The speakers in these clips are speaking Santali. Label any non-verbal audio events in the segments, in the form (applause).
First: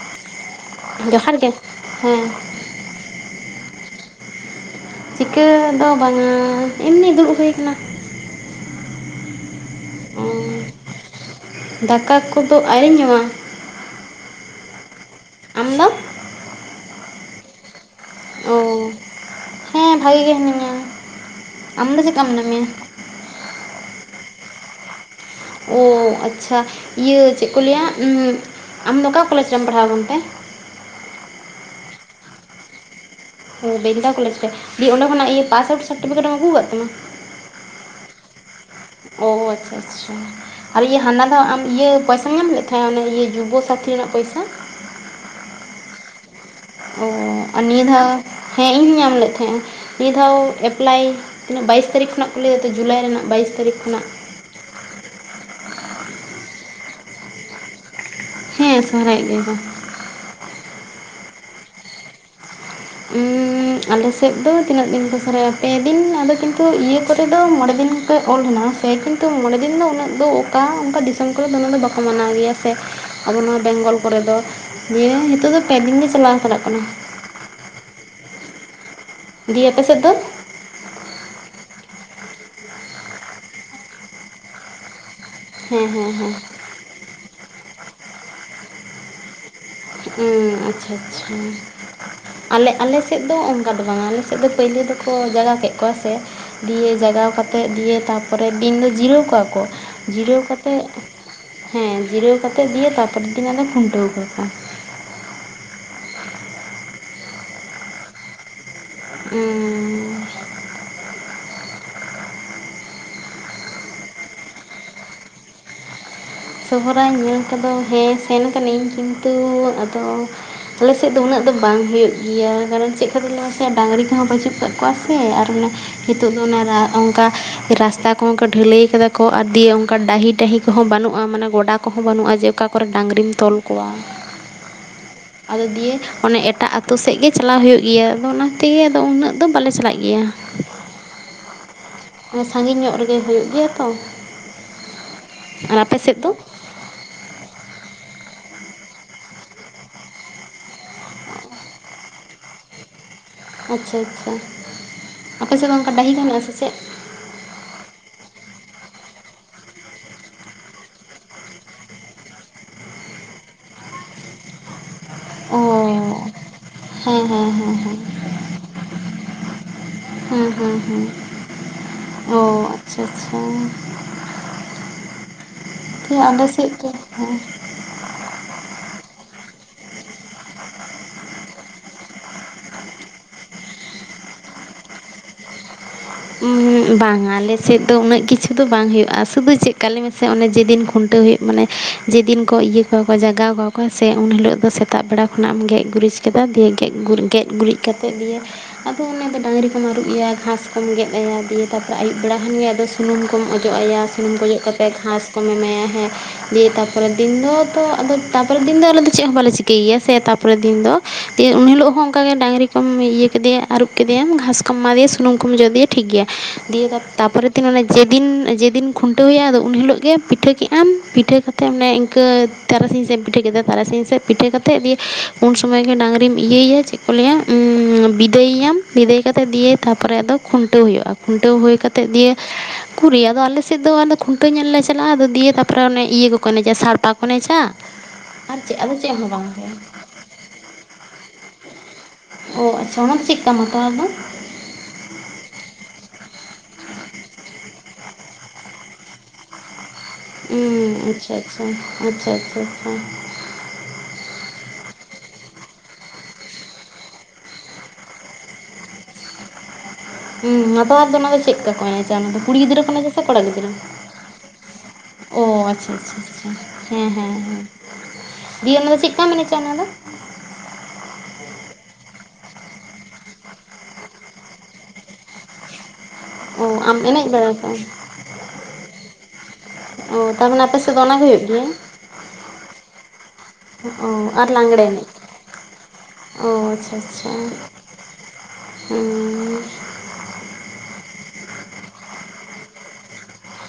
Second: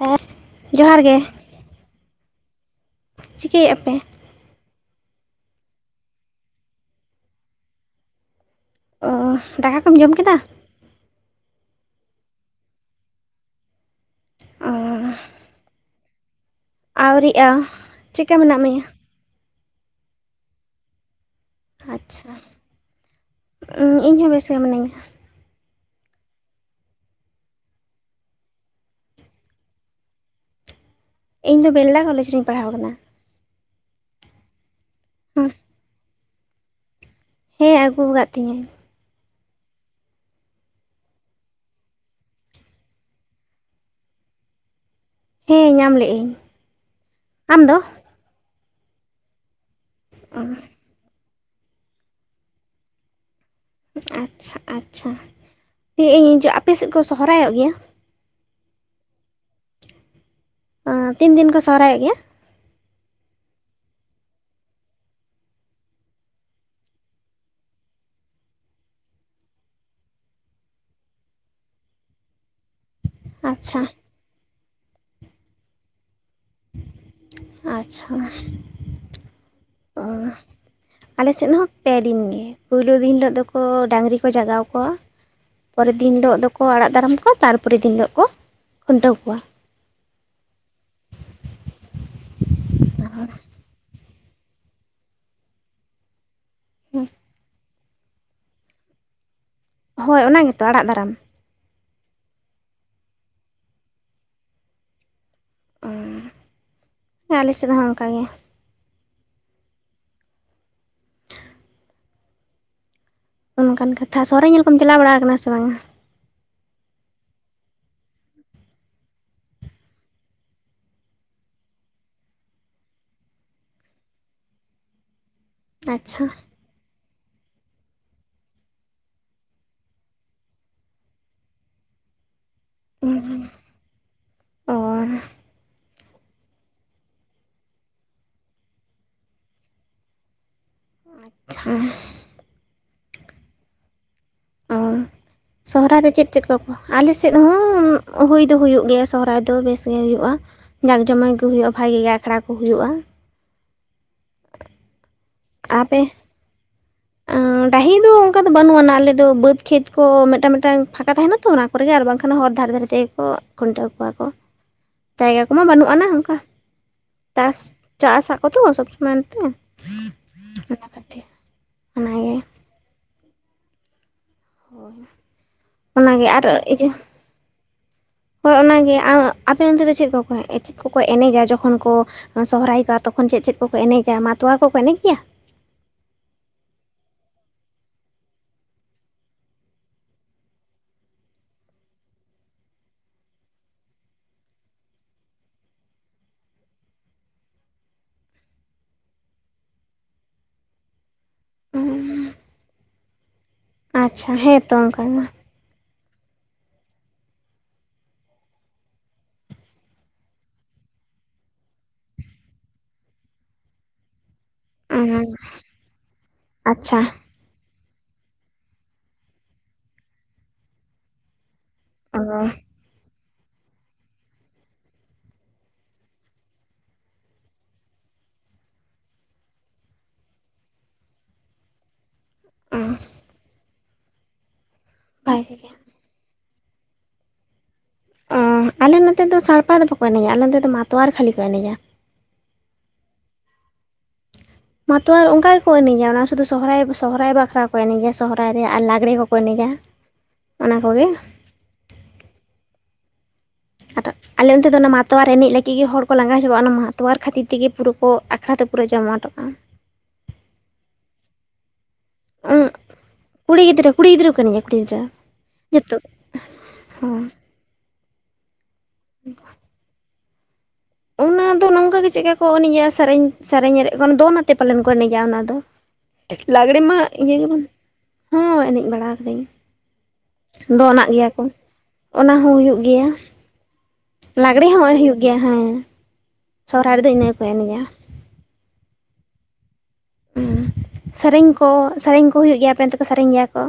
ᱦᱮᱸ ᱡᱚᱦᱟᱨ ᱜᱮ᱾ ᱦᱩᱸ ᱪᱤᱠᱟᱹᱭ ᱟᱯᱮ? ᱪᱤᱠᱟᱹ ᱫᱚ ᱵᱟᱝ-ᱟ, ᱮᱢᱱᱤ ᱫᱩᱲᱩᱵ ᱦᱩᱭ ᱠᱟᱱᱟ᱾ ᱚᱻ ᱫᱟᱠᱟ ᱠᱚᱢ ᱡᱚᱢ ᱚ ᱠᱮᱫᱟ? ᱫᱟᱠᱟ ᱠᱚᱫᱚ ᱟᱣᱨᱤᱧ ᱡᱚᱢᱟ᱾ ᱚ ᱟᱢ ᱫᱚ? ᱟᱣᱨᱤᱜᱼᱟ᱾ ᱚ ᱦᱮᱸ ᱵᱷᱟᱜᱮ ᱜᱮ ᱦᱤᱱᱟᱹᱧᱟ᱾ ᱟᱢ ᱫᱚ ᱪᱮᱫᱠᱟ ᱟᱪᱪᱷᱟ ᱢᱮᱱᱟᱜ ᱢᱮᱭᱟ ᱩᱸ ᱤᱧ ᱦᱚᱸ ᱵᱮᱥᱜᱮ ᱢᱤᱱᱟᱹᱧᱟ᱾ ᱳ ᱟᱪᱪᱷᱟ ᱤᱭᱟᱹ ᱪᱮᱜ ᱠᱚ ᱞᱮᱭᱟ ᱩᱸ ᱟᱢᱫᱚ ᱚᱠᱟ ᱠᱚᱞᱮᱡᱽ ᱨᱮᱢ ᱯᱟᱲᱦᱟᱣ ᱠᱟᱱ ᱛᱮ? ᱤᱧ ᱫᱚ ᱵᱮᱞᱫᱟ ᱠᱚᱞᱮᱡᱽ ᱨᱤᱧ ᱯᱟᱲᱦᱟᱣ ᱠᱟᱱᱟ᱾ ᱳ ᱵᱮᱞᱫᱟ ᱠᱚᱞᱡᱽ ᱨᱮ ᱫᱤᱭᱮ ᱚᱸᱰᱮ ᱠᱷᱚᱱᱟᱜ ᱤᱭᱟᱹ ᱯᱟᱥᱟᱣᱩᱴ ᱥᱟᱨᱴᱤᱯᱷᱤᱠᱮᱴᱮᱢ ᱟᱹᱜᱩ ᱠᱟᱜ ᱛᱟᱢᱟ? ᱦᱮᱸ ᱟᱹᱜᱩ ᱠᱟᱫ ᱛᱤᱧᱟᱹᱧ᱾ ᱳ ᱟᱪᱪᱷᱟ ᱟᱪᱪᱷᱟ ᱟᱨ ᱤᱭᱟᱹ ᱦᱟᱱᱟ ᱫᱷᱟᱣ ᱟᱢ ᱤᱭᱟᱹ ᱯᱚᱭᱥᱟᱢ ᱧᱟᱢ ᱞᱮᱫ ᱛᱟᱦᱮᱸ ᱚᱱᱮ ᱤᱭᱟᱹ ᱡᱩᱵᱚᱥᱟᱛᱷᱤ ᱨᱮᱱᱟᱜ ᱯᱚᱭᱥᱟ? ᱦᱮᱸ ᱧᱟᱢ ᱞᱮᱜᱤᱧ ᱚ ᱟᱨ ᱱᱤᱭᱟᱹ ᱫᱷᱟᱣ ᱦᱮᱸ ᱤᱧ ᱦᱩᱧ ᱧᱟᱢ ᱞᱮᱜ ᱛᱷᱟᱮᱜᱼᱟ, ᱱᱤᱭᱟᱹ ᱫᱷᱟᱣ ᱚ ᱮᱯᱞᱞᱟᱭ ᱛᱤᱱᱟᱹᱜ ᱵᱟᱭᱤᱥ ᱛᱟᱹᱨᱤᱠᱷ ᱠᱷᱚᱱᱟᱜ ᱠᱚ ᱞᱟᱹᱭ ᱫᱟᱛᱚ ᱡᱩᱞᱟᱭ ᱨᱮᱱᱟᱜ ᱵᱟᱭᱤᱥ ᱛᱟᱹᱨᱤᱠᱷ᱾ ᱠᱷᱚᱱᱟᱜ ᱟᱪᱪᱷᱟ ᱟᱪᱪᱷᱟ᱾ ᱮᱭ ᱤᱧ ᱤᱧᱟᱜ ᱟᱯᱮ ᱥᱮᱜ ᱠᱚ ᱥᱚᱦᱚᱨᱟᱭᱚᱜ ᱜᱮᱭᱟ? ᱦᱮᱸ ᱥᱚᱦᱚᱨᱟᱭᱚᱜ ᱜᱮᱭᱟ ᱠᱚ᱾ ᱦᱚᱸ ᱛᱤᱱ ᱫᱤᱱ ᱠᱚ ᱥᱚᱦᱚᱨᱟᱭᱚᱜ ᱜᱮᱭᱟ? (inaudible) ᱩᱸ ᱟᱞᱮ ᱥᱮᱜ ᱫᱚ ᱛᱤᱱᱟᱹᱜ ᱫᱤᱱ ᱠᱚ ᱥᱚᱨᱟᱭᱚᱜᱼᱟ ᱯᱮ ᱫᱤᱱ ᱟᱫᱚ ᱠᱤᱱᱛᱩ ᱤᱭᱟᱹ ᱠᱚᱨᱮ ᱫᱚ ᱢᱚᱸᱬᱮ ᱫᱤᱱ᱾ ᱯᱮ ᱚᱞ ᱦᱮᱱᱟᱜᱼᱟ ᱥᱮ ᱠᱤᱱᱛᱩ ᱢᱚᱸᱬᱮ ᱫᱤᱱ ᱫᱚ ᱩᱱᱟᱹᱜ ᱫᱚ ᱚᱠᱟ ᱚᱱᱠᱟ ᱫᱤᱥᱚᱢ ᱠᱚᱨᱮ ᱫᱚᱢᱮ ᱫᱚ ᱵᱟᱠᱚ ᱢᱟᱱᱟᱣ ᱜᱮᱭᱟ ᱥᱮ᱾ ᱟᱵᱚ ᱱᱚᱣᱟ ᱟᱪᱪᱷᱟ ᱵᱮᱝᱜᱚᱞ ᱠᱚᱨᱮ ᱫᱚ ᱫᱤᱭᱮ ᱦᱮᱛᱳᱜ ᱫᱚ ᱯᱮ ᱫᱤᱱ ᱜᱮ ᱪᱟᱞᱟᱣ ᱦᱟᱛᱟᱲᱚᱜ ᱠᱟᱱᱟ᱾ ᱟᱪᱪᱷᱟ ᱫᱤᱭᱮ ᱟᱯᱮ ᱥᱮᱜ ᱚ ᱫᱚ? ᱟᱞᱮ ᱥᱮᱫ ᱦᱚᱸ ᱯᱮ ᱫᱤᱱ ᱜᱮ, ᱯᱩᱭᱞᱩ ᱫᱤᱱ ᱦᱤᱞᱳᱜ ᱫᱚᱠᱚ ᱰᱟᱹᱝᱨᱤ ᱠᱚ ᱡᱟᱜᱟᱣ ᱠᱚᱣᱟ, ᱦᱮᱸ ᱯᱚᱨᱮᱨ ᱦᱮᱸ ᱫᱤᱱ ᱦᱮᱸ ᱦᱤᱞᱳᱜ ᱫᱚᱠᱚ ᱟᱲᱟᱜ ᱫᱟᱨᱟᱢ ᱠᱚᱣᱟ ᱛᱟᱨᱯᱚᱨᱮ ᱫᱤᱱ ᱦᱤᱞᱳᱜ ᱠᱚ ᱠᱷᱩᱱᱴᱟᱹᱣ ᱠᱚᱣᱟ᱾ ᱦᱩᱸ ᱟᱪᱪᱷᱟ ᱟᱪᱪᱷᱟ ᱦᱮᱸ ᱟᱞᱮ ᱟᱞᱮ ᱥᱮᱜ ᱫᱚ ᱚᱝ ᱠᱟ ᱫᱚ ᱵᱟᱝ-ᱟ ᱟᱞᱮ ᱥᱮᱜ ᱫᱚ ᱯᱟᱹᱭᱞᱟᱹ ᱫᱚᱠᱚ ᱡᱟᱜᱟᱣ ᱠᱮᱜ ᱠᱚᱣᱟ ᱥᱮ ᱫᱤᱭᱮ ᱡᱟᱜᱟᱣ ᱠᱟᱛᱮᱫ ᱫᱤᱭᱮ ᱛᱟ ᱯᱚᱨᱮ ᱫᱤᱱ ᱫᱚ ᱡᱤᱨᱟᱹᱣ ᱠᱚᱣᱟ ᱠᱚ ᱦᱳᱭ ᱚᱱᱟ ᱡᱤᱨᱟᱹᱣ ᱜᱮᱛᱚ ᱠᱟᱛᱮᱜ ᱟᱲᱟᱜ ᱫᱟᱨᱟᱢ ᱦᱮᱸ ᱡᱤᱨᱟᱹᱣ ᱠᱟᱛᱮᱜ ᱫᱤᱭᱮ ᱛᱟᱨᱯᱚᱨᱮᱨ ᱫᱤᱱ ᱟᱱᱮ ᱠᱷᱩᱱᱴᱟᱹᱣ ᱠᱟᱠᱚ᱾ ᱚᱸ ᱟᱞᱮ ᱥᱮᱜ ᱦᱚᱸ ᱚᱝᱠᱟ ᱜᱮ᱾ ᱩᱸᱻ ᱚᱱᱠᱟᱱ ᱠᱟᱛᱷᱟ ᱥᱚᱨᱦᱟᱭ ᱧᱮᱞ ᱠᱚᱢ ᱪᱟᱞᱟᱣ ᱵᱟᱲᱟ ᱠᱟᱱᱟ ᱥᱮ ᱵᱟᱝ-ᱟ? ᱥᱚᱦᱚᱨᱟᱭ ᱧᱮᱞ ᱠᱚᱫᱚ ᱦᱮᱸ ᱥᱮᱱ ᱠᱟᱹᱤᱧ ᱠᱤᱱᱛᱩ ᱟᱫᱚ, ᱟᱞᱮ ᱥᱮᱜ ᱫᱚ ᱩᱱᱟᱹᱜ ᱫᱚ ᱵᱟᱝ ᱦᱩᱭᱩᱜ ᱜᱤᱭᱟ ᱠᱟᱨᱚᱱ ᱪᱮᱜ ᱠᱷᱟᱹᱛᱤᱨ ᱞᱮᱭ ᱢᱮᱥᱮ ᱰᱟᱝᱨᱤ ᱠᱚᱦᱚᱸ ᱯᱟᱹᱪᱩᱜ ᱠᱟᱜ ᱠᱚᱣᱟ ᱥᱮ ᱟᱨ ᱚᱱᱟ ᱟᱪᱪᱷᱟ ᱦᱮᱛᱳᱜ ᱫᱚ ᱚᱱᱟ ᱨᱟᱜ ᱚᱱᱠᱟ ᱨᱟᱥᱛᱟ ᱠᱚᱦᱚᱸ ᱠᱚ ᱵᱷᱟᱹᱞᱟᱹᱭ ᱠᱟᱫᱟ ᱠᱚ ᱟᱨ ᱫᱤᱭᱮ ᱚᱱᱠᱟ ᱰᱟᱦᱤ ᱴᱟᱹᱦᱤ ᱠᱚᱦᱚᱸ ᱵᱟᱩᱜ᱾ (inaudible) ᱢᱟᱱᱮ ᱜᱚᱰᱟ ᱠᱚᱦᱚᱸ ᱵᱟᱹᱱᱩᱜᱼᱟ ᱡᱮ ᱚᱠᱟ ᱠᱚᱨᱮ ᱰᱟᱝᱨᱤᱢ ᱛᱚᱞ ᱠᱚᱣᱟ᱾ ᱚ ᱟᱪᱪᱷᱟ ᱟᱫᱚ ᱫᱤᱭᱮ ᱚᱱᱮ ᱮᱴᱟᱜ ᱟᱹᱛᱳ ᱥᱮᱜ ᱜᱮ ᱪᱟᱞᱟᱣ ᱦᱳᱭᱳᱜ ᱜᱤᱭᱟ ᱟᱫᱚ ᱚᱱᱟ ᱛᱮᱜᱮ ᱟᱫᱚ ᱩᱱᱟᱹᱜ ᱫᱚ ᱵᱟᱞᱮ ᱪᱟᱞᱟᱜ ᱜᱮᱭᱟ᱾ (inaudible) ᱪᱪᱷᱟ ᱦᱮᱸ ᱥᱟᱺᱜᱤᱧ ᱧᱚᱜ ᱨᱮᱜᱮ ᱦᱳᱭᱳᱜ ᱜᱮᱭᱟ ᱛᱚ ᱟᱨ ᱟᱯᱮ ᱥᱚᱦᱚᱨᱟᱭ ᱨᱮ ᱥᱮᱫ ᱪᱮᱫ ᱫᱚ ᱪᱮᱫ ᱠᱚᱠᱚ ᱟᱞᱮ ᱥᱮᱫ ᱦᱚᱸ ᱦᱩᱭ ᱫᱚ ᱦᱩᱭᱩᱜ ᱜᱮᱭᱟ ᱥᱚᱦᱚᱨᱟᱭ ᱫᱚ ᱵᱮᱥᱜᱮ ᱦᱩᱭᱩᱜᱼᱟ ᱾ ᱡᱟᱠ ᱡᱚᱢᱚᱠ ᱜᱮ ᱦᱩᱭᱩᱜᱼᱟ ᱵᱷᱟᱜᱮ ᱜᱮ ᱟᱠᱷᱲᱟ ᱠᱚ ᱦᱩᱭᱩᱜᱼᱟ ᱾ ᱟᱪᱪᱷᱟ ᱟᱪᱪᱷᱟ ᱟᱯᱮ ᱥᱮᱜ ᱫᱚ ᱚᱱᱠᱟ ᱰᱟᱹᱦᱤ ᱠᱚ ᱢᱮᱱᱟᱜᱼᱟ ᱥᱮ ᱪᱮᱫ? ᱟᱸ ᱰᱟᱹᱦᱤ ᱫᱚ ᱚᱱᱠᱟ ᱫᱚ ᱵᱟᱹᱱᱩᱜ ᱟᱱᱟ ᱟᱞᱮ ᱫᱚ ᱵᱟᱹᱫᱽ ᱠᱷᱮᱛ ᱠᱚ ᱢᱮᱫᱴᱟᱝ ᱢᱮᱫᱴᱟᱝ ᱯᱷᱟᱸᱠᱟ ᱛᱟᱦᱮᱱᱟ ᱛᱚ ᱚᱱᱟ ᱠᱚᱨᱮ ᱜᱮ ᱟᱨ ᱵᱟᱝᱠᱷᱟᱱ ᱦᱚᱨ ᱫᱷᱟᱨᱮ ᱫᱷᱟᱨᱮ ᱛᱮᱜᱮ ᱠᱚ ᱠᱷᱩᱱᱴᱟᱹᱣ ᱠᱚᱣᱟ ᱠᱚ ᱾ ᱡᱟᱭᱜᱟ ᱠᱚᱢᱟ ᱵᱟᱱᱩᱜ ᱟᱱᱟ ᱚ ᱚᱱᱠᱟ ᱾ ᱦᱮᱸ ᱦᱮᱸ ᱪᱟᱥ ᱦᱮᱸ ᱦᱮᱸ ᱪᱟᱥ ᱟᱠᱚᱛᱚ ᱥᱚᱵ ᱥᱚᱢᱚᱭ ᱮᱱᱛᱮ ᱦᱮᱸ ᱦᱮᱸ ᱚᱱᱟ ᱦᱮᱸ ᱠᱷᱟᱹᱛᱤᱨ ᱚᱱᱟᱜᱮ (unintelligible) ᱦᱳᱭ ᱴᱷᱤᱠ ᱚᱱᱟᱜᱮ ᱟᱞᱮ ᱟᱨᱚ ᱥᱮᱫ ᱫᱚ ᱤᱭᱟᱹ ᱦᱮᱸ ᱦᱳᱭ ᱚᱱᱟᱜᱮ ᱟᱯᱮ ᱚᱱᱛᱮ ᱫᱚ ᱪᱮᱫ ᱠᱚ ᱪᱮᱫ ᱠᱚᱠᱚ ᱮᱱᱮᱡᱟ ᱡᱚᱠᱷᱚᱱ ᱠᱚ ᱥᱚᱦᱚᱨᱟᱭ ᱠᱚᱜᱼᱟ ᱛᱚᱠᱷᱚᱱ ᱪᱮᱫ ᱪᱮᱫ ᱠᱚᱠᱚ ᱮᱱᱮᱡᱟ ᱢᱟᱛᱚᱣᱟᱨ ᱠᱚᱠᱚ ᱮᱱᱮᱡ ᱜᱮᱭᱟ? ᱵᱟᱝᱼᱟ ᱟᱞᱮᱥᱮᱫ ᱫᱚ ᱩᱱᱟᱹᱜ ᱠᱤᱪᱷᱩ ᱫᱚ ᱵᱟᱝ ᱦᱩᱭᱩᱜᱼᱟ ᱥᱩᱫᱩ ᱪᱮᱜᱠᱟ ᱞᱮᱢᱮᱥᱮ ᱚᱱᱮ ᱡᱮᱫᱤᱱ ᱠᱷᱩᱱᱴᱟᱹᱣ ᱦᱩᱭᱩᱜ ᱢᱟᱱᱮ ᱡᱮᱫᱤᱱ ᱠᱚ ᱤᱭᱟᱹ ᱠᱟᱣᱟᱠᱚ ᱡᱟᱜᱟᱣ ᱠᱟᱣᱟᱠᱚ ᱦᱮᱸᱥᱮ ᱩᱱ ᱦᱤᱞᱳᱜ ᱫᱚ ᱥᱮᱛᱟᱜ ᱵᱮᱲᱟ ᱠᱷᱚᱱᱟᱜ ᱮᱢ ᱜᱮᱜ-ᱜᱩᱨᱤᱡ ᱠᱮᱫᱟ ᱫᱤᱭᱮ ᱜᱮᱜ-ᱜᱩᱨ ᱜᱮᱜ ᱜᱩᱨᱤᱡ ᱠᱟᱛᱮᱫ ᱫᱤᱭᱮ ᱟᱫᱚ ᱚᱱᱟ ᱫᱚ ᱰᱟᱝᱨᱤ ᱠᱚᱢ ᱟᱹᱨᱩᱜ ᱮᱭᱟ ᱜᱷᱟᱥ ᱠᱚᱢ ᱜᱮᱫ ᱟᱭᱟ ᱫᱤᱭ ᱛᱯᱚᱨᱮ ᱟᱹᱭᱩᱵ ᱵᱮᱲᱟ ᱠᱷᱟᱱ ᱜᱮ ᱟᱫᱚ ᱥᱩᱱᱩᱢ ᱠᱚᱢ ᱚᱡᱚᱜ ᱟᱭᱟ, ᱟᱪᱪᱷᱟ ᱥᱩᱱᱩᱢ ᱠᱚ ᱚᱡᱚᱜ ᱦᱮᱸᱛᱚ ᱠᱟᱛᱮᱫ ᱚᱱᱠᱟ ᱜᱮ ᱜᱷᱟᱥ ᱠᱚᱢ ᱮᱢᱟᱭᱟ ᱦᱮᱸ ᱫᱤᱭᱮ ᱛᱟᱯᱚᱨᱮ ᱫᱤᱱ ᱫᱚ ᱛᱚ ᱟᱫᱚ ᱛᱟᱯᱚᱨᱮᱨ ᱫᱤᱱ ᱫᱚ ᱟᱞᱮ ᱫᱚ ᱪᱮᱫ ᱦᱚᱸ ᱵᱟᱞᱮ ᱪᱤᱠᱟᱹᱭ ᱜᱮᱭᱟ ᱥᱮ ᱛᱟᱯᱚᱨᱮ ᱫᱤᱱ ᱫᱚ᱾ ᱫᱤᱭᱮ ᱩᱱ ᱦᱤᱞᱳᱜ ᱦᱚᱸ ᱚᱱᱠᱟ ᱜᱮ ᱰᱟᱝᱨᱤ ᱠᱚᱢ ᱤᱭᱟᱹ ᱠᱮᱫᱮᱭᱟ ᱟᱨᱩᱵ ᱠᱮᱫᱮᱭᱟᱢ ᱜᱷᱟᱥ ᱠᱚᱢ ᱮᱢᱟᱫᱮᱭᱟ ᱥᱩᱱᱩᱢ ᱠᱚᱢ ᱚᱡᱚᱜ ᱟᱫᱮᱭᱟ ᱴᱷᱤᱠ ᱜᱮᱭᱟ ᱫᱤᱭᱮ ᱟᱪᱪᱷᱟ ᱛᱟᱯᱚᱨᱮ ᱡᱮᱫᱤᱱ ᱡᱮᱫᱤᱱ ᱡᱮᱫᱤᱱ ᱠᱷᱩᱱᱴᱟᱹᱣ ᱦᱩᱭᱩᱜᱼᱟ ᱟᱫᱚ ᱩᱱ ᱦᱤᱞᱳᱜ ᱜᱮ ᱯᱤᱴᱷᱟᱹ ᱠᱮᱜ ᱟᱢ ᱯᱤᱴᱷᱟᱹ ᱠᱟᱛᱮ ᱢᱟᱱᱮ ᱚᱱ ᱤᱱᱠᱟᱹ ᱛᱟᱨᱟᱥᱤᱧ ᱥᱮᱫ ᱮᱢ ᱯᱤᱴᱷᱟᱹ ᱠᱮᱫᱟ ᱛᱟᱨᱟᱥᱤᱧ ᱥᱮᱫ ᱯᱤᱴᱷᱟᱹ ᱠᱟᱛᱮᱫ ᱫᱤᱭᱮ ᱩᱱ ᱥᱚᱢᱚᱭ ᱜᱮ ᱰᱟᱝᱨᱤᱢ ᱤᱭᱟᱹᱭᱮᱭᱟ ᱪᱮ ᱠᱚ ᱞᱟᱹᱭᱟ ᱩᱸ ᱵᱤᱫᱟᱹᱭᱮᱭᱟᱢ ᱵᱤᱫᱟᱹᱭ ᱠᱟᱛᱮ ᱫᱤᱭᱮ ᱛᱟᱯ ᱯᱚᱨᱮ ᱟᱫᱚ ᱠᱷᱩᱱᱴᱟᱹᱣ ᱦᱩᱭᱩᱜᱼᱟ, ᱠᱷᱩᱱᱴᱟᱹᱣ ᱦᱩᱭ ᱠᱟᱛᱮ ᱫᱤᱭᱮ ᱩᱠᱩᱨᱤᱡ ᱟᱫᱚ ᱟᱞᱮᱥᱮᱫᱚ ᱟᱫᱚ ᱠᱷᱩᱱᱴᱟᱹᱣ ᱧᱮᱞ ᱞᱮ ᱪᱟᱞᱟᱜᱼᱟ, ᱟᱫᱚ ᱫᱤᱭᱮ ᱵᱷᱟᱜᱮ ᱜᱮ ᱛᱟᱨᱯᱚᱨᱮ ᱚᱱᱮ ᱤᱭᱟᱹ ᱠᱚᱠᱚ ᱮᱱᱮᱡᱟᱼᱟ ᱥᱟᱲᱯᱟ ᱠᱚ ᱮᱱᱮᱡᱟ ᱾ ᱟᱞᱮ ᱱᱚᱛᱮ ᱫᱚ ᱥᱟᱲᱯᱟ ᱫᱚ ᱵᱟᱠᱚ ᱮᱱᱮᱡᱟ ᱟᱞᱮ ᱱᱚᱛᱮ ᱫᱚ ᱢᱟᱛᱣᱟᱨ ᱠᱷᱟᱹᱞᱤ ᱠᱚ ᱮᱱᱮᱡᱟ᱾ ᱚ ᱟᱪᱪᱷᱟ ᱚᱱᱟ ᱫᱚ ᱪᱮᱜᱠᱟ ᱢᱟᱛᱣᱟᱨ ᱫᱚ? ᱢᱟᱛᱣᱟᱨ ᱚᱱᱝᱠᱟ ᱜᱮᱠᱚ ᱮᱱᱮᱡᱟ ᱚᱱᱟ ᱥᱩᱫᱷᱩ ᱥᱚᱦᱨᱟᱭ ᱥᱚᱦᱨᱟᱭ ᱵᱟᱠᱷᱨᱟ ᱠᱚ ᱮᱱᱮᱡᱟ ᱥᱚᱦᱨᱟᱭ ᱨᱮ ᱟᱨ ᱞᱟᱜᱽᱲᱮ ᱠᱚᱠᱚ ᱮᱱᱮᱡᱟ᱾ ᱚᱱᱟ ᱩᱸ ᱠᱚᱜᱮ ᱟᱪᱪᱷᱟ ᱟᱪᱪᱷᱟ ᱟᱪᱪᱷᱟ ᱟᱪᱪᱷᱟ ᱪᱷᱟ ᱾ ᱟᱴᱟᱜ᱾ ᱟᱞᱮ ᱚᱱᱛᱮ ᱫᱚ ᱚᱱᱟ ᱢᱟᱛᱣᱟᱨ ᱮᱱᱮᱡ ᱞᱟᱹᱜᱤᱫ ᱜᱮ ᱦᱚᱲ ᱠᱚ ᱞᱟᱸᱜᱟ ᱪᱟᱵᱟᱜᱼᱟ, ᱚᱱᱟ ᱢᱟᱛᱣᱟᱨ ᱠᱷᱟᱹᱛᱤᱨ ᱛᱮᱜᱮ ᱯᱩᱨᱟᱹ ᱠᱚ ᱟᱠᱷᱲᱟ ᱫᱚ ᱯᱩᱨᱟᱹ ᱡᱚᱢᱟᱴᱚᱜᱼᱟ᱾ ᱦᱩᱸ ᱢᱟᱛᱣᱟᱨ ᱫᱚ ᱚᱱᱟ ᱫᱚ ᱪᱮᱫ ᱠᱟ ᱠᱚ ᱮᱱᱮᱪᱟ ᱚᱱᱟ ᱫᱚ ᱠᱩᱲᱤ ᱜᱤᱫᱽᱨᱟᱹ ᱠᱚ ᱮᱱᱮᱪᱟ ᱥᱮ ᱠᱚᱲᱟ ᱠᱩᱲᱤ ᱜᱤᱫᱽᱨᱟᱹ? ᱠᱩᱲᱤ ᱜᱤᱫᱽᱨᱟᱹ ᱠᱟᱹᱱᱟᱹᱧᱟ ᱠᱩᱲᱤ ᱜᱤᱫᱽᱨᱟᱹ ᱚ ᱟᱪᱪᱷᱟ ᱡᱚᱛᱚ ᱟᱪᱪᱷᱟ ᱟᱪᱪᱷᱟ ᱦᱮᱸ ᱦᱚᱸ ᱦᱮᱸ ᱦᱮᱸ᱾ ᱫᱤᱭᱟᱹ ᱚᱱᱟ ᱫᱚ ᱪᱮᱜ ᱠᱟᱢ ᱮᱱᱮᱪᱟ ᱚᱱᱟ ᱫᱚ? ᱚᱱᱟ ᱫᱚ ᱚᱱᱟ ᱚᱝᱠᱟ ᱜᱮ ᱪᱮᱫ ᱠᱚ ᱮᱱᱮᱡᱼᱟ ᱥᱮᱨᱮᱧ ᱥᱮᱨᱮᱧ ᱮᱨᱮᱜ ᱫᱚᱱ ᱟᱛᱮ ᱯᱟᱞᱮᱱ ᱠᱚ ᱮᱱᱮᱡᱟ ᱚᱱᱟ ᱫᱚ᱾ ᱞᱟᱜᱽᱲᱮ ᱚ ᱢᱟ ᱟᱢ ᱮᱱᱮᱡ ᱤᱭᱟᱹ ᱵᱟᱲᱟ ᱜᱮᱵᱚᱱ ᱠᱟᱜᱼᱟᱢ ᱦᱳᱭ ᱮᱱᱮᱡ ᱵᱟᱲᱟ ᱠᱟᱹᱫᱟᱹᱧ᱾ ᱚ ᱛᱟᱨᱢᱟᱱᱮ ᱟᱯᱮ ᱥᱮᱫ ᱫᱚ ᱫᱚᱱᱟᱜ ᱚᱱᱟ ᱜᱮ ᱜᱮᱭᱟ ᱦᱩᱭᱩᱜ ᱠᱚ ᱚᱱᱟ ᱦᱚᱸ ᱦᱩᱭᱩᱜ ᱜᱮᱭᱟ᱾ ᱚ ᱟᱨ ᱞᱟᱜᱽᱲᱮ ᱦᱚᱸ ᱮᱱᱮᱡ ᱦᱩᱭᱩᱜ ᱜᱮᱭᱟ ᱦᱮᱸ ᱥᱚᱨᱦᱟᱭ ᱨᱮᱫᱚ ᱤᱱᱟᱹ ᱜᱮᱠᱚ ᱮᱱᱮᱡᱟ ᱾ ᱚᱻ ᱩᱸ ᱥᱮᱨᱮᱧ ᱠᱚ ᱥᱮᱨᱮᱧ ᱠᱚ ᱦᱩᱭᱩᱜ ᱜᱮᱭᱟ ᱟᱯᱮᱱ ᱚᱱᱛᱮᱠᱚ ᱥᱮᱨᱮᱧ ᱜᱮᱭᱟ ᱠᱚ?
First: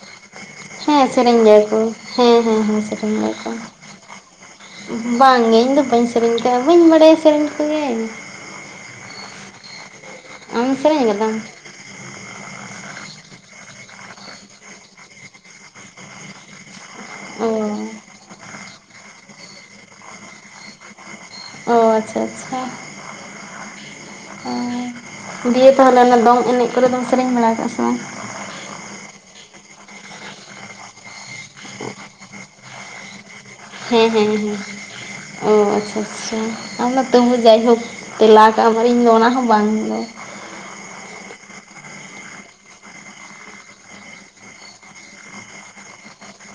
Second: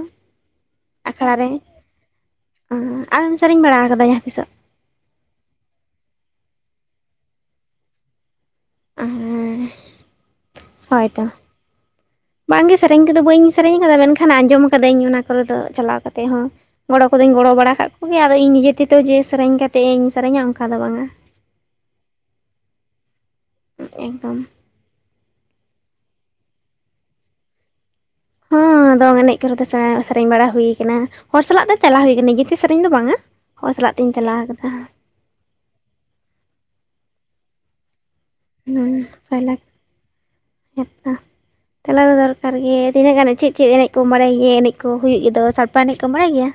ᱦᱮᱸ ᱟᱠᱷᱲᱟ ᱥᱮᱨᱮᱧ ᱨᱮ ᱜᱮᱭᱟ ᱠᱚ ᱦᱮᱸ ᱦᱮᱸ ᱦᱮᱸ ᱥᱮᱨᱮᱧ ᱟᱢᱮᱢ ᱜᱮᱭᱟᱠᱚ ᱵᱟᱲᱟ ᱟᱠᱟᱫᱟ ᱡᱟᱦᱟᱸ ᱛᱤᱥᱚᱜ ᱾ ᱵᱟᱝᱜᱮ ᱤᱧᱫᱚ ᱵᱟᱹᱧ ᱥᱮᱨᱮᱧ ᱠᱟᱜ-ᱟ ᱵᱟᱹᱧ ᱵᱟᱲᱟᱭᱟ ᱥᱮᱨᱮᱧ ᱠᱚᱜᱮ ᱾ ᱟᱢᱮᱢ ᱥᱮᱨᱮᱧ ᱦᱳᱭ ᱛᱚ ᱠᱟᱫᱟᱢ? ᱵᱟᱝᱜᱮ ᱥᱮᱨᱮᱧ ᱠᱚᱫᱚ ᱵᱟᱹᱧ ᱥᱮᱨᱮᱧ ᱟᱠᱟᱫᱟ ᱢᱮᱱᱠᱷᱟᱱ ᱟᱸᱡᱚᱢ ᱟᱠᱟᱫᱟᱹᱧ ᱚᱱᱟ ᱠᱚᱨᱮ ᱫᱚ ᱪᱟᱞᱟᱣ ᱠᱟᱛᱮ ᱦᱚᱸ᱾ ᱜᱚᱲᱚ ᱠᱚᱫᱚᱧ ᱚ ᱜᱚᱲᱚ ᱵᱟᱲᱟ ᱟᱠᱟᱫ ᱠᱚᱜᱮ ᱟᱫᱚ ᱤᱧ ᱱᱤᱡᱮ ᱛᱮᱛᱚ ᱡᱮ ᱥᱮᱨᱮᱧ ᱠᱟᱛᱮ ᱤᱧ ᱥᱮᱨᱮᱧᱟ ᱚᱱᱠᱟ ᱫᱚ ᱵᱟᱝᱟ᱾ ᱚ ᱟᱪᱪᱷᱟ, ᱟᱪᱪᱷᱟ᱾ ᱮᱠᱫᱚᱢ ᱫᱤᱭᱮ ᱛᱟᱦᱚᱞᱮ ᱚᱱᱟ ᱫᱚᱝ ᱮᱱᱮᱡ ᱠᱚᱨᱮ ᱫᱚᱢ ᱥᱮᱨᱮᱧ ᱵᱟᱲᱟ ᱟᱠᱟᱜᱼᱟ ᱥᱮ ᱵᱟᱝ? ᱦᱚᱸ ᱫᱚᱝ ᱮᱱᱮᱡ ᱠᱚᱨᱮ ᱫᱚ ᱥᱮᱨᱮᱧ ᱵᱟᱲᱟ ᱦᱩᱭ ᱠᱟᱱᱟ ᱾ ᱦᱚᱲ ᱥᱟᱞᱟᱜ ᱫᱚ ᱛᱮᱞᱟ ᱦᱩᱭ ᱟᱠᱟᱱᱟ ᱜᱤᱛᱤ ᱥᱮᱨᱮᱧ ᱫᱚ ᱵᱟᱝᱟ᱾ ᱦᱚᱲ ᱥᱟᱞᱟᱜ ᱦᱮᱸ ᱛᱤᱧ ᱦᱮᱸ ᱛᱮᱞᱟ ᱦᱮᱸ, ᱟᱠᱟᱫᱟ ᱚ ᱟᱪᱪᱷᱟ ᱟᱪᱪᱷᱟ, ᱟᱢ ᱫᱚ ᱛᱟᱹᱦᱩ ᱡᱟᱭᱦᱳᱠ ᱛᱮᱞᱟ ᱠᱟᱜᱼᱟᱢ ᱤᱧ ᱫᱚ ᱚᱱᱟ ᱦᱚᱸ ᱵᱟᱝ ᱜᱮ᱾ ᱦᱮᱛᱚ ᱾ ᱛᱮᱞᱟ ᱫᱚ ᱫᱚᱨᱠᱟᱨ ᱜᱮ, ᱛᱤᱱᱟᱹᱜ ᱜᱟᱱ ᱪᱮᱫ ᱪᱮᱫ ᱮᱱᱮᱡ ᱠᱚ ᱵᱟᱲᱟᱭ ᱜᱮᱭᱟ ᱮᱱᱮᱡ ᱠᱚ ᱦᱩᱭᱩᱜ ᱜᱮᱫᱚ ᱥᱟᱲᱯᱟ ᱮᱱᱮᱡ ᱠᱚ ᱵᱟᱲᱟᱭ ᱜᱮᱭᱟ?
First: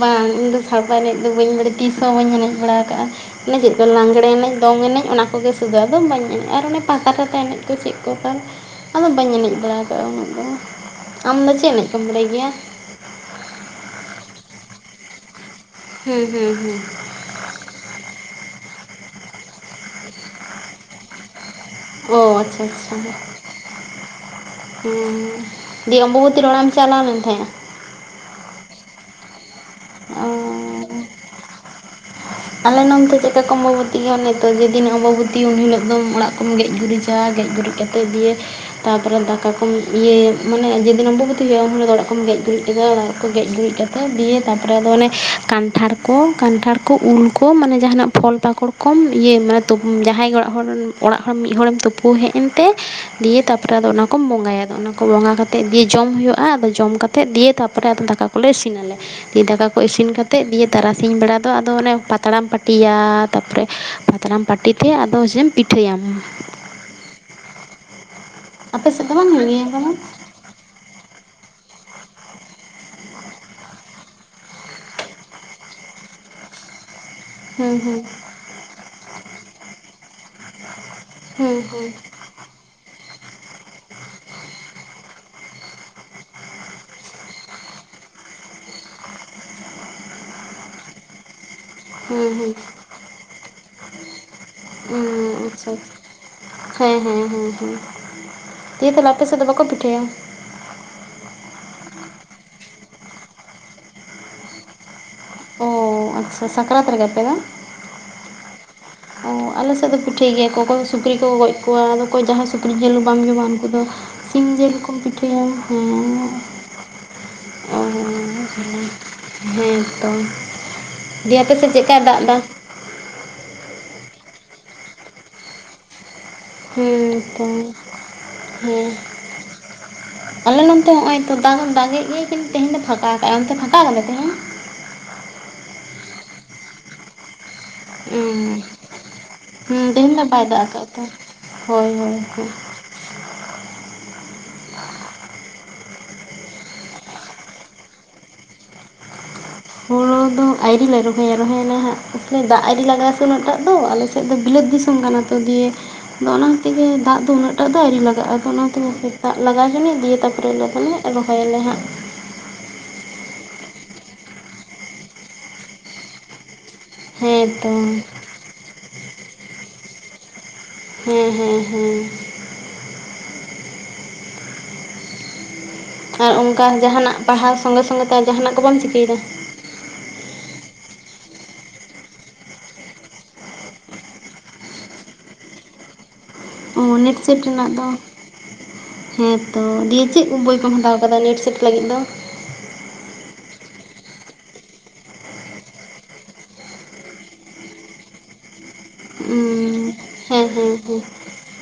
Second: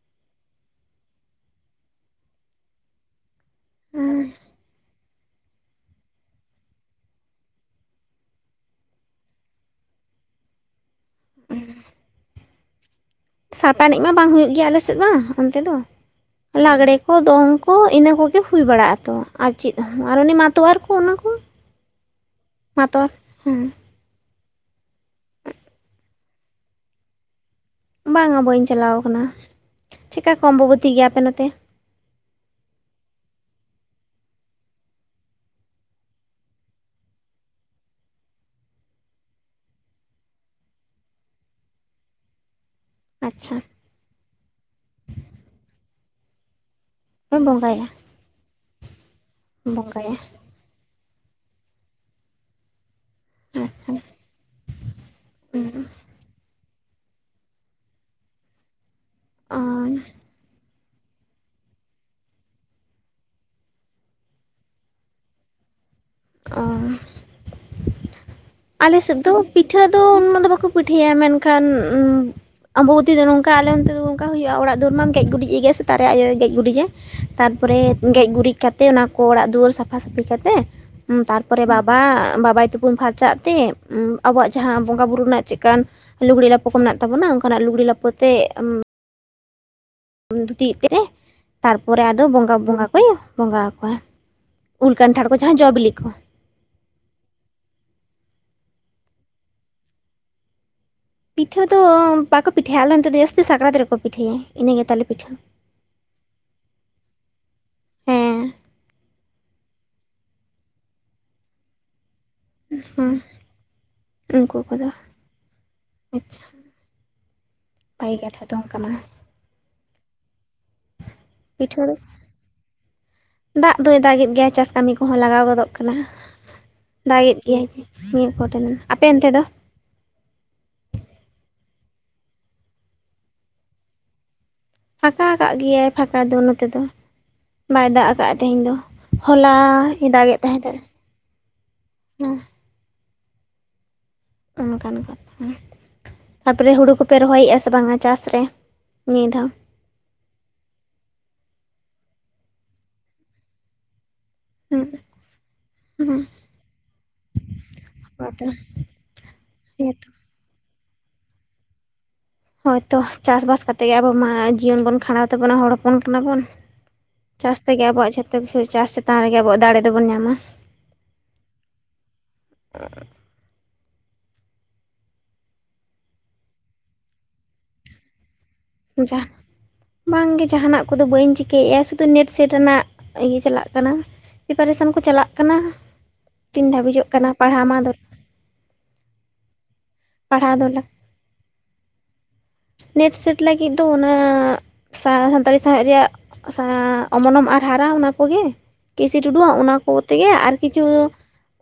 ᱵᱟᱝ ᱤᱧᱫᱚ ᱥᱟᱲᱯᱟ ᱮᱱᱮᱡ ᱫᱚ ᱵᱟᱹᱧ ᱵᱟᱲᱟᱭᱟ ᱛᱤᱥ ᱦᱚᱸ ᱵᱟᱹᱧ ᱮᱱᱮᱡ ᱵᱟᱲᱟ ᱟᱠᱟᱜᱼᱟ᱾ ᱚᱱᱮ ᱪᱮᱫ ᱫᱚ ᱞᱟᱜᱽᱮᱲᱮ ᱮᱱᱮᱡ ᱫᱚᱝ ᱮᱱᱮᱡ ᱚᱱᱟ ᱠᱚᱜᱮ (unintelligible) ᱟᱫᱚᱢ ᱵᱟᱹᱧ ᱮᱱᱮᱡᱼᱟ, ᱟᱨ ᱚᱱᱮ ᱯᱟᱠᱟ ᱯᱟᱠᱟ ᱮᱱᱮᱡ ᱠᱚ ᱪᱮᱫ ᱠᱚ ᱠᱟᱱ ᱟᱫᱚ ᱵᱟᱹᱧ ᱮᱱᱮᱡ ᱵᱟᱲᱟ ᱟᱠᱟᱜᱼᱟ ᱩᱱᱟᱹᱜ ᱫᱚ᱾ ᱟᱢᱫᱚ ᱪᱮᱫ ᱮᱱᱮᱡ ᱠᱚᱢ ᱵᱟᱲᱟᱭ ᱜᱮᱭᱟ? ᱥᱟᱲᱯᱟ ᱮᱱᱮᱡ ᱢᱟ ᱵᱟᱝ ᱦᱩᱭᱩᱜ ᱜᱮᱭᱟ ᱟᱞᱮ ᱥᱮᱫ ᱢᱟ ᱚᱱᱛᱮ ᱫᱚ᱾ ᱦᱩᱸ, ᱦᱩᱸ, ᱦᱩᱸ᱾ ᱞᱟᱜᱽᱲᱮ ᱠᱚ ᱫᱚᱝ ᱠᱚ ᱤᱱᱟᱹ ᱠᱚᱜᱮ ᱦᱩᱭ ᱵᱟᱲᱟᱜᱼᱟ ᱛᱚ, ᱟᱨ ᱪᱮᱫ ᱦᱚᱸ ᱟᱨ ᱩᱱᱤ ᱢᱟᱛᱣᱟᱨ ᱠᱚ ᱚᱱᱟᱠᱚ᱾ ᱚ ᱟᱪᱪᱷᱟ, ᱟᱪᱪᱷᱟ᱾ ᱦᱮᱸ ᱦᱮᱸ ᱫᱤᱭᱮ ᱚᱢᱵᱚᱵᱚᱛᱤ ᱨᱮ ᱚᱲᱟᱜ ᱮᱢ ᱪᱟᱞᱟᱣ ᱞᱮᱱ ᱛᱟᱦᱮᱸᱜᱼᱟ? ᱵᱟᱝᱟ ᱵᱟᱹᱧ ᱪᱟᱞᱟᱣ ᱚ ᱟᱠᱟᱱᱟ᱾ᱪᱮᱠᱟ ᱠᱚ ᱟᱢᱵᱚᱵᱚᱛᱤ ᱜᱮ ᱟᱯᱮ ᱱᱚᱛᱮ? ᱟᱞᱮ ᱱᱚᱱᱛᱮ (unintelligible) ᱟᱢᱵᱟ ᱵᱚᱛᱤᱜᱟ ᱚᱱᱮ ᱛᱚ ᱡᱮᱫᱤᱱ ᱟᱢᱵᱟᱵᱩᱛᱤ ᱩᱱ ᱦᱤᱞᱳᱜ ᱫᱚ ᱚᱲᱟᱜ ᱠᱚᱢ ᱜᱮᱡ ᱜᱩᱨᱤᱡᱟ ᱜᱮᱡ ᱜᱩᱨᱤᱡ (unintelligible) ᱛᱟᱨᱯᱚᱨᱮ ᱫᱟᱠᱟ ᱠᱚᱢ ᱤᱭᱟᱹ ᱢᱟᱱᱮ ᱡᱮ ᱫᱤᱱ ᱟᱢᱵᱟᱵᱚᱛᱤ ᱦᱩᱭᱩᱜᱼᱟ ᱩᱱ ᱦᱤᱞᱚᱜ ᱫᱚ ᱚᱲᱟᱜ ᱠᱚᱢ ᱜᱮᱡ ᱜᱩᱨᱤᱡ ᱠᱮᱫᱟ᱾ ᱜᱮᱡ ᱟᱪᱪᱷᱟ ᱜᱩᱨᱤᱡ ᱠᱟᱛᱮ ᱫᱤᱭᱮ ᱛᱟᱯᱚᱨᱮ ᱟᱫᱚ ᱚᱱᱮ ᱠᱟᱱᱴᱷᱟᱲ ᱠᱚ ᱠᱟᱱᱴᱷᱟᱲ ᱠᱚ ᱩᱞ ᱯᱮ ᱠᱚ ᱢᱟᱱᱮ ᱵᱚᱸᱜᱟᱭᱟ ᱡᱟᱦᱟᱱᱟᱜ ᱯᱷᱚᱞ ᱯᱟᱠᱚᱲ ᱠᱚᱢ ᱤᱭᱟᱹ ᱢᱟᱱᱮ ᱵᱚᱸᱜᱟᱭᱟ ᱡᱟᱦᱟᱸᱭ ᱜᱮ ᱚᱲᱟᱜ ᱦᱚᱲ ᱢᱤᱫ ᱦᱚᱲᱮᱢ ᱛᱩᱯᱩ ᱦᱮᱡ ᱮᱱᱛᱮ ᱫᱤᱭᱮ ᱛᱟᱯᱚᱨᱮ ᱫᱚ ᱟᱪᱪᱷᱟ ᱚᱱᱟ ᱠᱚᱢ ᱵᱚᱸᱜᱟᱭᱟ, ᱟᱫᱚ ᱚᱱᱟ ᱠᱚ ᱵᱚᱸᱜᱟ ᱠᱟᱛᱮ ᱜᱮ ᱡᱚᱢ ᱦᱩᱭᱩᱜ ᱟᱫᱚ ᱡᱚᱢ ᱠᱟᱛᱮᱫ ᱫᱤᱭᱮ ᱛᱟᱯᱚᱨᱮ ᱟᱫᱚ ᱫᱟᱠᱟ ᱠᱚᱞᱮ ᱤᱥᱤᱱᱟᱞᱮ, ᱫᱤᱭᱮ ᱚ ᱫᱟᱠᱟ ᱠᱚ ᱤᱥᱤᱱ ᱠᱟᱛᱮᱫ ᱫᱤᱭᱮ ᱛᱟᱨᱟᱥᱤᱧ ᱵᱮᱲᱟ ᱫᱚ ᱟᱫᱚ ᱚᱱᱮ ᱯᱟᱛᱲᱟᱢ ᱯᱟᱹᱴᱤᱭᱟ ᱛᱟᱯᱚᱨᱮ ᱯᱟᱛᱲᱟᱢ ᱯᱟᱹᱴᱤ ᱛᱮ ᱟᱫᱚ ᱮᱥᱮᱢ ᱯᱤᱴᱷᱟᱹᱭᱟᱢ᱾ ᱚᱻ ᱟᱯᱮ ᱟᱞᱮ ᱥᱮᱫ ᱵᱟᱝ ᱫᱚ ᱦᱩᱭᱩᱜ ᱜᱮᱭᱟ ᱚᱱᱠᱟ ᱯᱤᱴᱷᱟᱹ ᱫᱚ ᱩᱱᱟᱹᱜ ᱫᱚ ᱵᱟᱠᱚ ᱯᱤᱴᱷᱟᱹᱭᱟ, ᱢᱮᱱ ᱠᱷᱟᱱ ᱟᱢᱵᱚᱵᱚᱛᱤ ᱫᱚ ᱱᱚᱝᱠᱟ ᱟᱞᱮ ᱚᱱᱛᱮ ᱫᱚ ᱱᱚᱱᱠᱟ ᱦᱩᱭᱩᱜᱼᱟ, ᱚᱲᱟᱜ ᱫᱩᱣᱟᱹᱨᱮᱢ ᱜᱮᱡ ᱜᱩᱨᱤᱡ ᱮᱜ ᱜᱮᱭᱟ ᱥᱮᱛᱟᱜ ᱨᱮ ᱟᱭᱚᱭ ᱜᱮᱡ ᱜᱩᱨᱤᱡᱟ᱾ ᱦᱩᱸ ᱦᱩᱸ ᱛᱟᱨᱯᱚᱨᱮ ᱜᱮᱡ ᱜᱩᱨᱤᱡ ᱠᱟᱛᱮ ᱚᱱᱟ ᱠᱚ ᱚᱲᱟᱜ ᱫᱩᱣᱟᱹᱨ ᱥᱟᱯᱷᱟ ᱥᱟᱹᱯᱷᱤ ᱠᱟ ᱦᱩᱸ ᱛᱟᱨᱯᱚᱨᱮ ᱦᱩᱸ ᱵᱟᱵᱟ ᱵᱟᱵᱟᱭ ᱛᱩᱯᱩᱱ ᱯᱷᱟᱨᱪᱟᱜ ᱛᱮ ᱟᱵᱚᱣᱟᱜ ᱡᱟᱦᱟᱸ ᱵᱚᱸᱜᱟ ᱵᱩᱨᱩ ᱨᱮᱱᱟᱜ ᱪᱮᱜ ᱠᱟᱱ ᱞᱩᱜᱽᱲᱤ ᱞᱟᱯᱚ ᱠᱚ ᱢᱮᱱᱟᱜ ᱛᱟᱵᱚᱱᱟ, ᱚᱱᱠᱟᱱᱟᱜ ᱞᱩᱜᱽᱲᱤ ᱞᱟᱯᱚ ᱛᱮ ᱫᱷᱩᱛᱤᱜ ᱛᱮ ᱛᱟᱨᱯᱚᱨᱮ ᱟᱫᱚ ᱦᱩᱸ ᱵᱚᱸᱜᱟ ᱦᱩᱸ ᱵᱚᱸᱜᱟ ᱠᱚᱭ ᱵᱚᱸᱜᱟ ᱟᱠᱚᱣᱟ, ᱩᱞ ᱠᱟᱱᱴᱷᱟᱲ ᱠᱚ ᱦᱩᱸ ᱡᱟᱦᱟᱸ ᱡᱚ ᱟᱪᱪᱷᱟ ᱵᱤᱞᱤ ᱟᱪᱪᱷᱟ ᱠᱚ᱾ ᱦᱮᱸ ᱦᱮᱸ ᱦᱮᱸ, ᱫᱤᱭᱮᱹ ᱛᱟᱦᱞᱮ ᱟᱯᱮ ᱥᱮᱫ ᱫᱚ ᱵᱟᱠᱚ ᱯᱤᱴᱷᱟᱹᱭᱟ? ᱯᱤᱴᱷᱟᱹ ᱫᱚ ᱵᱟᱠᱚ ᱯᱤᱴᱷᱟᱹᱭᱟ ᱟᱞᱮ ᱱᱚᱛᱮ ᱫᱚ ᱡᱟᱹᱥᱛᱤ ᱥᱟᱠᱨᱟᱛ ᱨᱮᱠᱚ ᱯᱤᱴᱷᱟᱹᱭᱟ ᱤᱱᱟᱹ ᱜᱮᱛᱟᱞᱮ ᱯᱤᱴᱷᱟᱹ᱾ ᱚ ᱟᱪᱪᱷᱟ ᱥᱟᱠᱨᱟᱛ ᱨᱮᱜᱮ ᱯᱮ ᱫᱚ? ᱦᱮᱸ᱾ ᱚ ᱟᱞᱮ ᱥᱮᱫ ᱫᱚ ᱯᱤᱴᱷᱟᱹᱭ ᱜᱮᱭᱟᱠᱚ ᱚᱠᱚᱭ ᱫᱚ ᱥᱩᱠᱨᱤ ᱠᱚᱠᱚ ᱜᱚᱡ ᱠᱚᱣᱟ ᱟᱫᱚ ᱚᱠᱚᱭ ᱡᱟᱦᱟᱸ ᱥᱩᱠᱨᱤ ᱥᱩᱠᱨᱤ ᱡᱤᱞ ᱦᱚᱸ ᱦᱩᱸ ᱵᱟᱢ ᱡᱚᱢᱟ ᱩᱱᱠᱩ ᱫᱚ ᱥᱤᱢ ᱩᱱᱠᱩ ᱡᱤᱞ ᱠᱚᱫᱚ ᱠᱚᱢ ᱯᱤᱴᱷᱟᱹᱭᱟ ᱦᱮᱸ᱾ ᱟᱪᱪᱷᱟ ᱵᱷᱟᱜᱮ ᱠᱟᱛᱷᱟ ᱛᱚ ᱚᱝᱠᱟᱢᱟ ᱦᱮᱸᱛᱚ ᱫᱤᱭᱮ ᱟᱯᱮᱥᱮᱫ ᱯᱤᱴᱷᱟᱹ ᱫᱚ ᱪᱮᱫᱠᱟᱭ ᱫᱟᱜ ᱮᱫᱟ? ᱫᱟᱜ ᱫᱚᱭ ᱫᱟᱜᱮᱫ ᱜᱮᱭᱟ ᱪᱟᱥ ᱠᱟᱹᱢᱤ ᱠᱚᱦᱚᱸ ᱞᱟᱜᱟᱣ ᱜᱚᱫᱚᱜ ᱠᱟᱱᱟ᱾ ᱦᱮᱸ ᱫᱟᱜᱮᱫ ᱛᱚ ᱜᱮᱭᱟᱭ ᱱᱤᱭᱟᱹ ᱠᱚᱴᱷᱮᱱ, ᱦᱮᱸ ᱟᱯᱮ ᱚᱱᱛᱮ ᱫᱚ? ᱟᱞᱮ ᱚᱱᱛᱮ ᱦᱚᱸᱜᱼᱚᱭ ᱛᱚ ᱫᱟᱜ ᱫᱟᱜᱮᱜ ᱜᱮᱭᱟᱭ ᱠᱤᱱᱛᱩ ᱛᱮᱦᱤᱧ ᱫᱚ ᱯᱷᱟᱸᱠᱟ ᱠᱟᱜᱼᱟ ᱚᱱᱛᱮ ᱯᱷᱟᱸᱠᱟ ᱠᱟᱫᱟᱭ ᱛᱟᱦᱮᱧ? ᱯᱷᱟᱸᱠᱟ ᱟᱠᱟᱫ ᱜᱮᱭᱟᱭ ᱯᱷᱟᱸᱠᱟ ᱫᱚ ᱱᱚᱛᱮ ᱫᱚ᱾ ᱵᱟᱭ ᱫᱟᱜ ᱚ ᱟᱠᱟᱫ ᱛᱮᱦᱮᱧ ᱫᱚ ᱦᱚᱞᱟ ᱦᱮᱸ ᱮ ᱛᱮᱦᱮᱧ ᱫᱚ ᱫᱟᱜ ᱵᱟᱭ ᱛᱟᱦᱮᱸ ᱟᱠᱟᱫ ᱛᱚ ᱦᱳᱭ ᱦᱳᱭ ᱦᱮᱸ ᱾ ᱦᱳᱭ ᱚᱱᱠᱟᱱ ᱠᱟᱛᱷᱟ ᱦᱩᱸ᱾ ᱛᱟᱯᱚᱨᱮ ᱦᱩᱲᱩ ᱠᱚᱯᱮ ᱨᱚᱦᱚᱭᱮᱫᱼᱟ ᱥᱮ ᱵᱟᱝᱟ ᱪᱟᱥ ᱨᱮ ᱱᱤᱭᱟᱹ ᱫᱷᱟᱣ? ᱦᱩᱲᱩ ᱫᱚ ᱟᱹᱣᱨᱤ ᱞᱮ ᱨᱚᱦᱚᱭᱟ, ᱨᱚᱦᱚᱭᱟᱞᱮ ᱦᱟᱸᱜ ᱫᱟᱜ ᱟᱹᱣᱨᱤ ᱞᱟᱜᱟ ᱛᱚ ᱩᱱᱟᱹᱜ ᱴᱟᱜ ᱫᱚ ᱟᱞᱮᱥᱮᱫ ᱫᱚ ᱵᱤᱞᱟᱹᱛ ᱦᱮᱸ ᱫᱤᱥᱚᱢ ᱠᱟᱱᱟ ᱛᱚ ᱫᱤᱭᱮ ᱟᱫᱚ ᱚᱱᱟ ᱛᱮᱜᱮ ᱫᱟᱜ ᱫᱚ ᱩᱱᱟᱹᱜ ᱴᱟᱜ ᱫᱚ ᱟᱹᱣᱨᱤ ᱞᱟᱜᱟᱜᱼᱟ ᱟᱫᱚ ᱚᱱᱟᱛᱮ ᱫᱟᱜ ᱞᱟᱜᱟᱣ ᱦᱚᱪᱚᱱᱤᱡ ᱦᱮᱸ ᱫᱤᱭᱮ ᱛᱟᱨᱯᱚᱨᱮ ᱞᱮ ᱯᱟᱞᱮᱜ ᱨᱚᱦᱚᱭᱟᱞᱮ ᱦᱟᱸᱜ᱾ ᱦᱳᱭᱛᱚ ᱪᱟᱥ ᱵᱟᱥ ᱠᱟᱛᱮᱜ ᱜᱮ ᱟᱵᱚ ᱢᱟ ᱡᱤᱭᱚᱱ ᱵᱚᱱ ᱠᱷᱟᱸᱰᱟᱣ ᱛᱟᱵᱚᱱᱟ ᱦᱚᱲ ᱦᱚᱯᱚᱱ ᱠᱟᱱᱟᱵᱚᱱ᱾ ᱦᱮᱸ ᱪᱟᱥ ᱛᱚ ᱛᱮᱜᱮ ᱟᱵᱚᱣᱟᱜ ᱡᱷᱚᱛᱚ ᱠᱤᱪᱷᱩ ᱪᱟᱥ ᱪᱮᱛᱟᱱ ᱨᱮᱜᱮ ᱟᱵᱚᱣᱟᱜ ᱫᱟᱲᱮ ᱫᱚᱵᱚᱱ ᱧᱟᱢᱟ᱾ ᱦᱮᱸ ᱦᱮᱸ ᱦᱮᱸ᱾ (unintelligible) ᱟᱨ ᱚᱱᱠᱟ ᱡᱟᱦᱟᱸ ᱱᱟᱜ ᱯᱟᱲᱦᱟᱣ ᱥᱚᱸᱜᱮ ᱥᱚᱸᱜᱮ ᱛᱮ ᱡᱟᱦᱟᱸ ᱱᱟᱜ ᱠᱚ ᱵᱟᱢ ᱪᱤᱠᱟᱹᱭ ᱫᱟ? ᱵᱟᱝ ᱜᱮ ᱡᱟᱦᱟᱸ ᱱᱟᱜ ᱠᱚᱫᱚ ᱵᱟᱹᱧ ᱪᱤᱠᱟᱹᱭᱮᱜ-ᱟ ᱥᱩᱫᱩ ᱱᱮᱴ ᱥᱮᱴ ᱨᱮᱱᱟᱜ ᱤᱭᱟᱹ ᱪᱟᱞᱟᱜ ᱠᱟᱱᱟ᱾ ᱯᱤᱯᱟᱨᱮᱥᱚᱱ ᱠᱚ ᱪᱟᱞᱟᱜ ᱠᱟᱱᱟ ᱛᱤᱱ ᱚ ᱫᱷᱟᱹᱵᱤᱡᱚᱜ ᱱᱮᱴ ᱠᱟᱱᱟ ᱥᱮᱴ ᱯᱟᱲᱦᱟᱣ ᱨᱮᱱᱟᱜ ᱢᱟ ᱫᱚ ᱫᱚᱼᱼ ᱦᱮᱸ ᱛᱚ ᱫᱤᱭᱮ ᱪᱤᱜ ᱵᱳᱭ ᱯᱟᱲᱦᱟᱣ ᱫᱚ ᱠᱚᱢ ᱦᱟᱛᱟᱣ ᱠᱟᱫᱟ ᱱᱮᱴ ᱥᱮᱴ ᱞᱟᱹᱜᱤᱫ ᱫᱚ? ᱱᱮᱴ ᱥᱮᱴ ᱞᱟᱹᱜᱤᱫ ᱫᱚ ᱚᱱᱟ ᱥᱟ ᱥᱟᱱᱛᱟᱲᱤ ᱥᱟᱶᱦᱮᱫ ᱨᱮᱭᱟᱜᱼᱼ ᱥᱟᱶ ᱚᱢᱚᱱᱚᱢ ᱟᱨ ᱦᱟᱨᱟ ᱚᱱᱟ ᱠᱚᱜᱮ᱾ ᱠᱮ ᱥᱤ ᱴᱩᱰᱩ ᱣᱟᱜ ᱦᱮᱸ ᱚᱱᱟ ᱠᱚ ᱛᱮᱜᱮ ᱦᱮᱸ ᱟᱨ ᱠᱤᱪᱷᱩᱼᱼ ᱦᱮᱸ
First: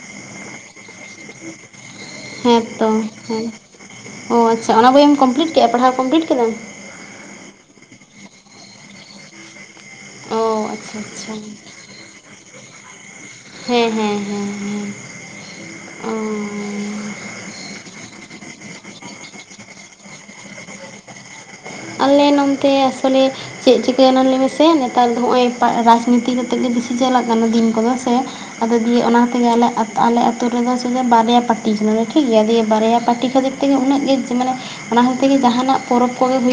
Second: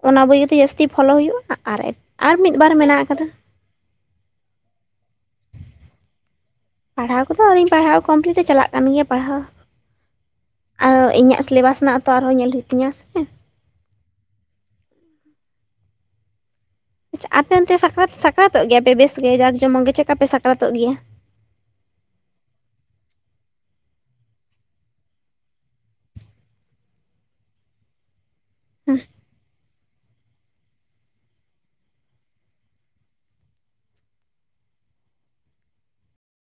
ᱚᱱᱟ ᱵᱳᱭ ᱤᱭᱟᱹ ᱛᱮ ᱡᱟᱹᱥᱛᱤ ᱯᱷᱚᱞᱚ ᱦᱩᱭᱩᱜ-ᱟ ᱟᱨ ᱮ ᱟᱨ ᱢᱤᱫ ᱵᱟᱨ ᱢᱮᱱᱟᱜ ᱟᱠᱟᱫᱟ᱾ ᱚᱸᱻ ᱟᱪᱪᱷᱟ ᱚᱱᱟ ᱵᱳᱭᱮᱢ ᱠᱚᱢᱯᱞᱤᱴ ᱠᱮᱜ-ᱟ ᱯᱟᱲᱦᱟᱣ ᱠᱚᱢᱯᱞᱤᱴ ᱠᱮᱫᱟᱢ? ᱯᱟᱲᱦᱟᱣ ᱠᱚᱫᱚ ᱟᱹᱣᱨᱤᱧ ᱯᱟᱲᱦᱟᱣ ᱠᱚᱢᱯᱞᱤᱴ ᱮ ᱪᱟᱞᱟᱜ ᱠᱟᱱ ᱜᱮᱭᱟ ᱯᱟᱲᱦᱟᱣ᱾ ᱚ ᱟᱨ ᱟᱪᱪᱷᱟ ᱟᱪᱪᱷᱟ ᱤᱧᱟᱜ ᱥᱤᱞᱮᱵᱟᱥ ᱨᱮᱱᱟᱜ ᱛᱚ ᱟᱨ ᱦᱚᱸ ᱧᱮᱞ ᱦᱩᱭᱩᱜ ᱛᱤᱧᱟᱹ ᱥᱮ᱾ ᱦᱮᱸ ᱦᱮᱸ ᱦᱮᱸ ᱦᱮᱸ ᱚᱸᱻ᱾ ᱟᱪᱪᱟ ᱟᱯᱮ ᱚᱱᱛᱮ ᱥᱟᱠᱨᱟᱛ ᱥᱟᱠᱨᱟᱛᱚᱜ ᱜᱮᱭᱟ ᱯᱮ ᱵᱮᱥ ᱜᱮ ᱡᱟᱠ ᱡᱚᱢᱚᱠ ᱜᱮ ᱪᱮᱜ ᱠᱟ ᱯᱮ ᱥᱟᱠᱨᱟᱛᱚᱜ ᱜᱮᱭᱟ? ᱟᱞᱮ ᱱᱚᱱᱛᱮ ᱟᱥᱚ ᱞᱮᱼᱼ ᱪᱮᱜ ᱪᱤᱠᱟᱹ ᱭᱮᱱᱟ ᱞᱟᱹᱭ ᱢᱮᱥᱮ ᱱᱮᱛᱟᱨ ᱫᱚ ᱦᱚᱸᱜ-ᱚᱭ ᱯᱟ ᱮ ᱨᱟᱡᱽᱱᱤᱛᱤ ᱠᱟᱛᱮᱜ ᱜᱮ ᱵᱮᱥᱤ ᱪᱟᱞᱟᱜ ᱠᱟᱱᱟ ᱫᱤᱱ ᱠᱚᱫᱚ ᱥᱮᱼᱼ ᱟᱫᱚ ᱫᱤᱭᱮ ᱚᱱᱟ ᱛᱮᱜᱮ ᱟᱞᱮ ᱟ ᱼᱼ ᱛᱚ ᱟᱞᱮ ᱟᱹᱛᱩ ᱨᱮᱫᱚ ᱥᱮ ᱫᱚ ᱵᱟᱨᱭᱟ ᱯᱟᱴᱤᱭ ᱠᱟᱱᱟ ᱞᱮ ᱴᱷᱤᱠ ᱜᱮᱭᱟ ᱫᱤᱭᱮ ᱵᱟᱨᱭᱟ ᱯᱟᱴᱤ ᱠᱷᱟᱹᱛᱤᱨ ᱛᱮᱜᱮ ᱩᱱᱟᱹᱜ ᱜᱮᱡᱽ ᱢᱟᱱᱮᱼᱼ ᱚᱱᱟ ᱦᱚᱭᱛᱮ ᱜᱮ ᱡᱟᱦᱟᱸ ᱱᱟᱜ ᱯᱚᱨᱚᱵᱽ ᱠᱚᱜᱮ ᱦᱩᱭᱩᱜᱼᱼ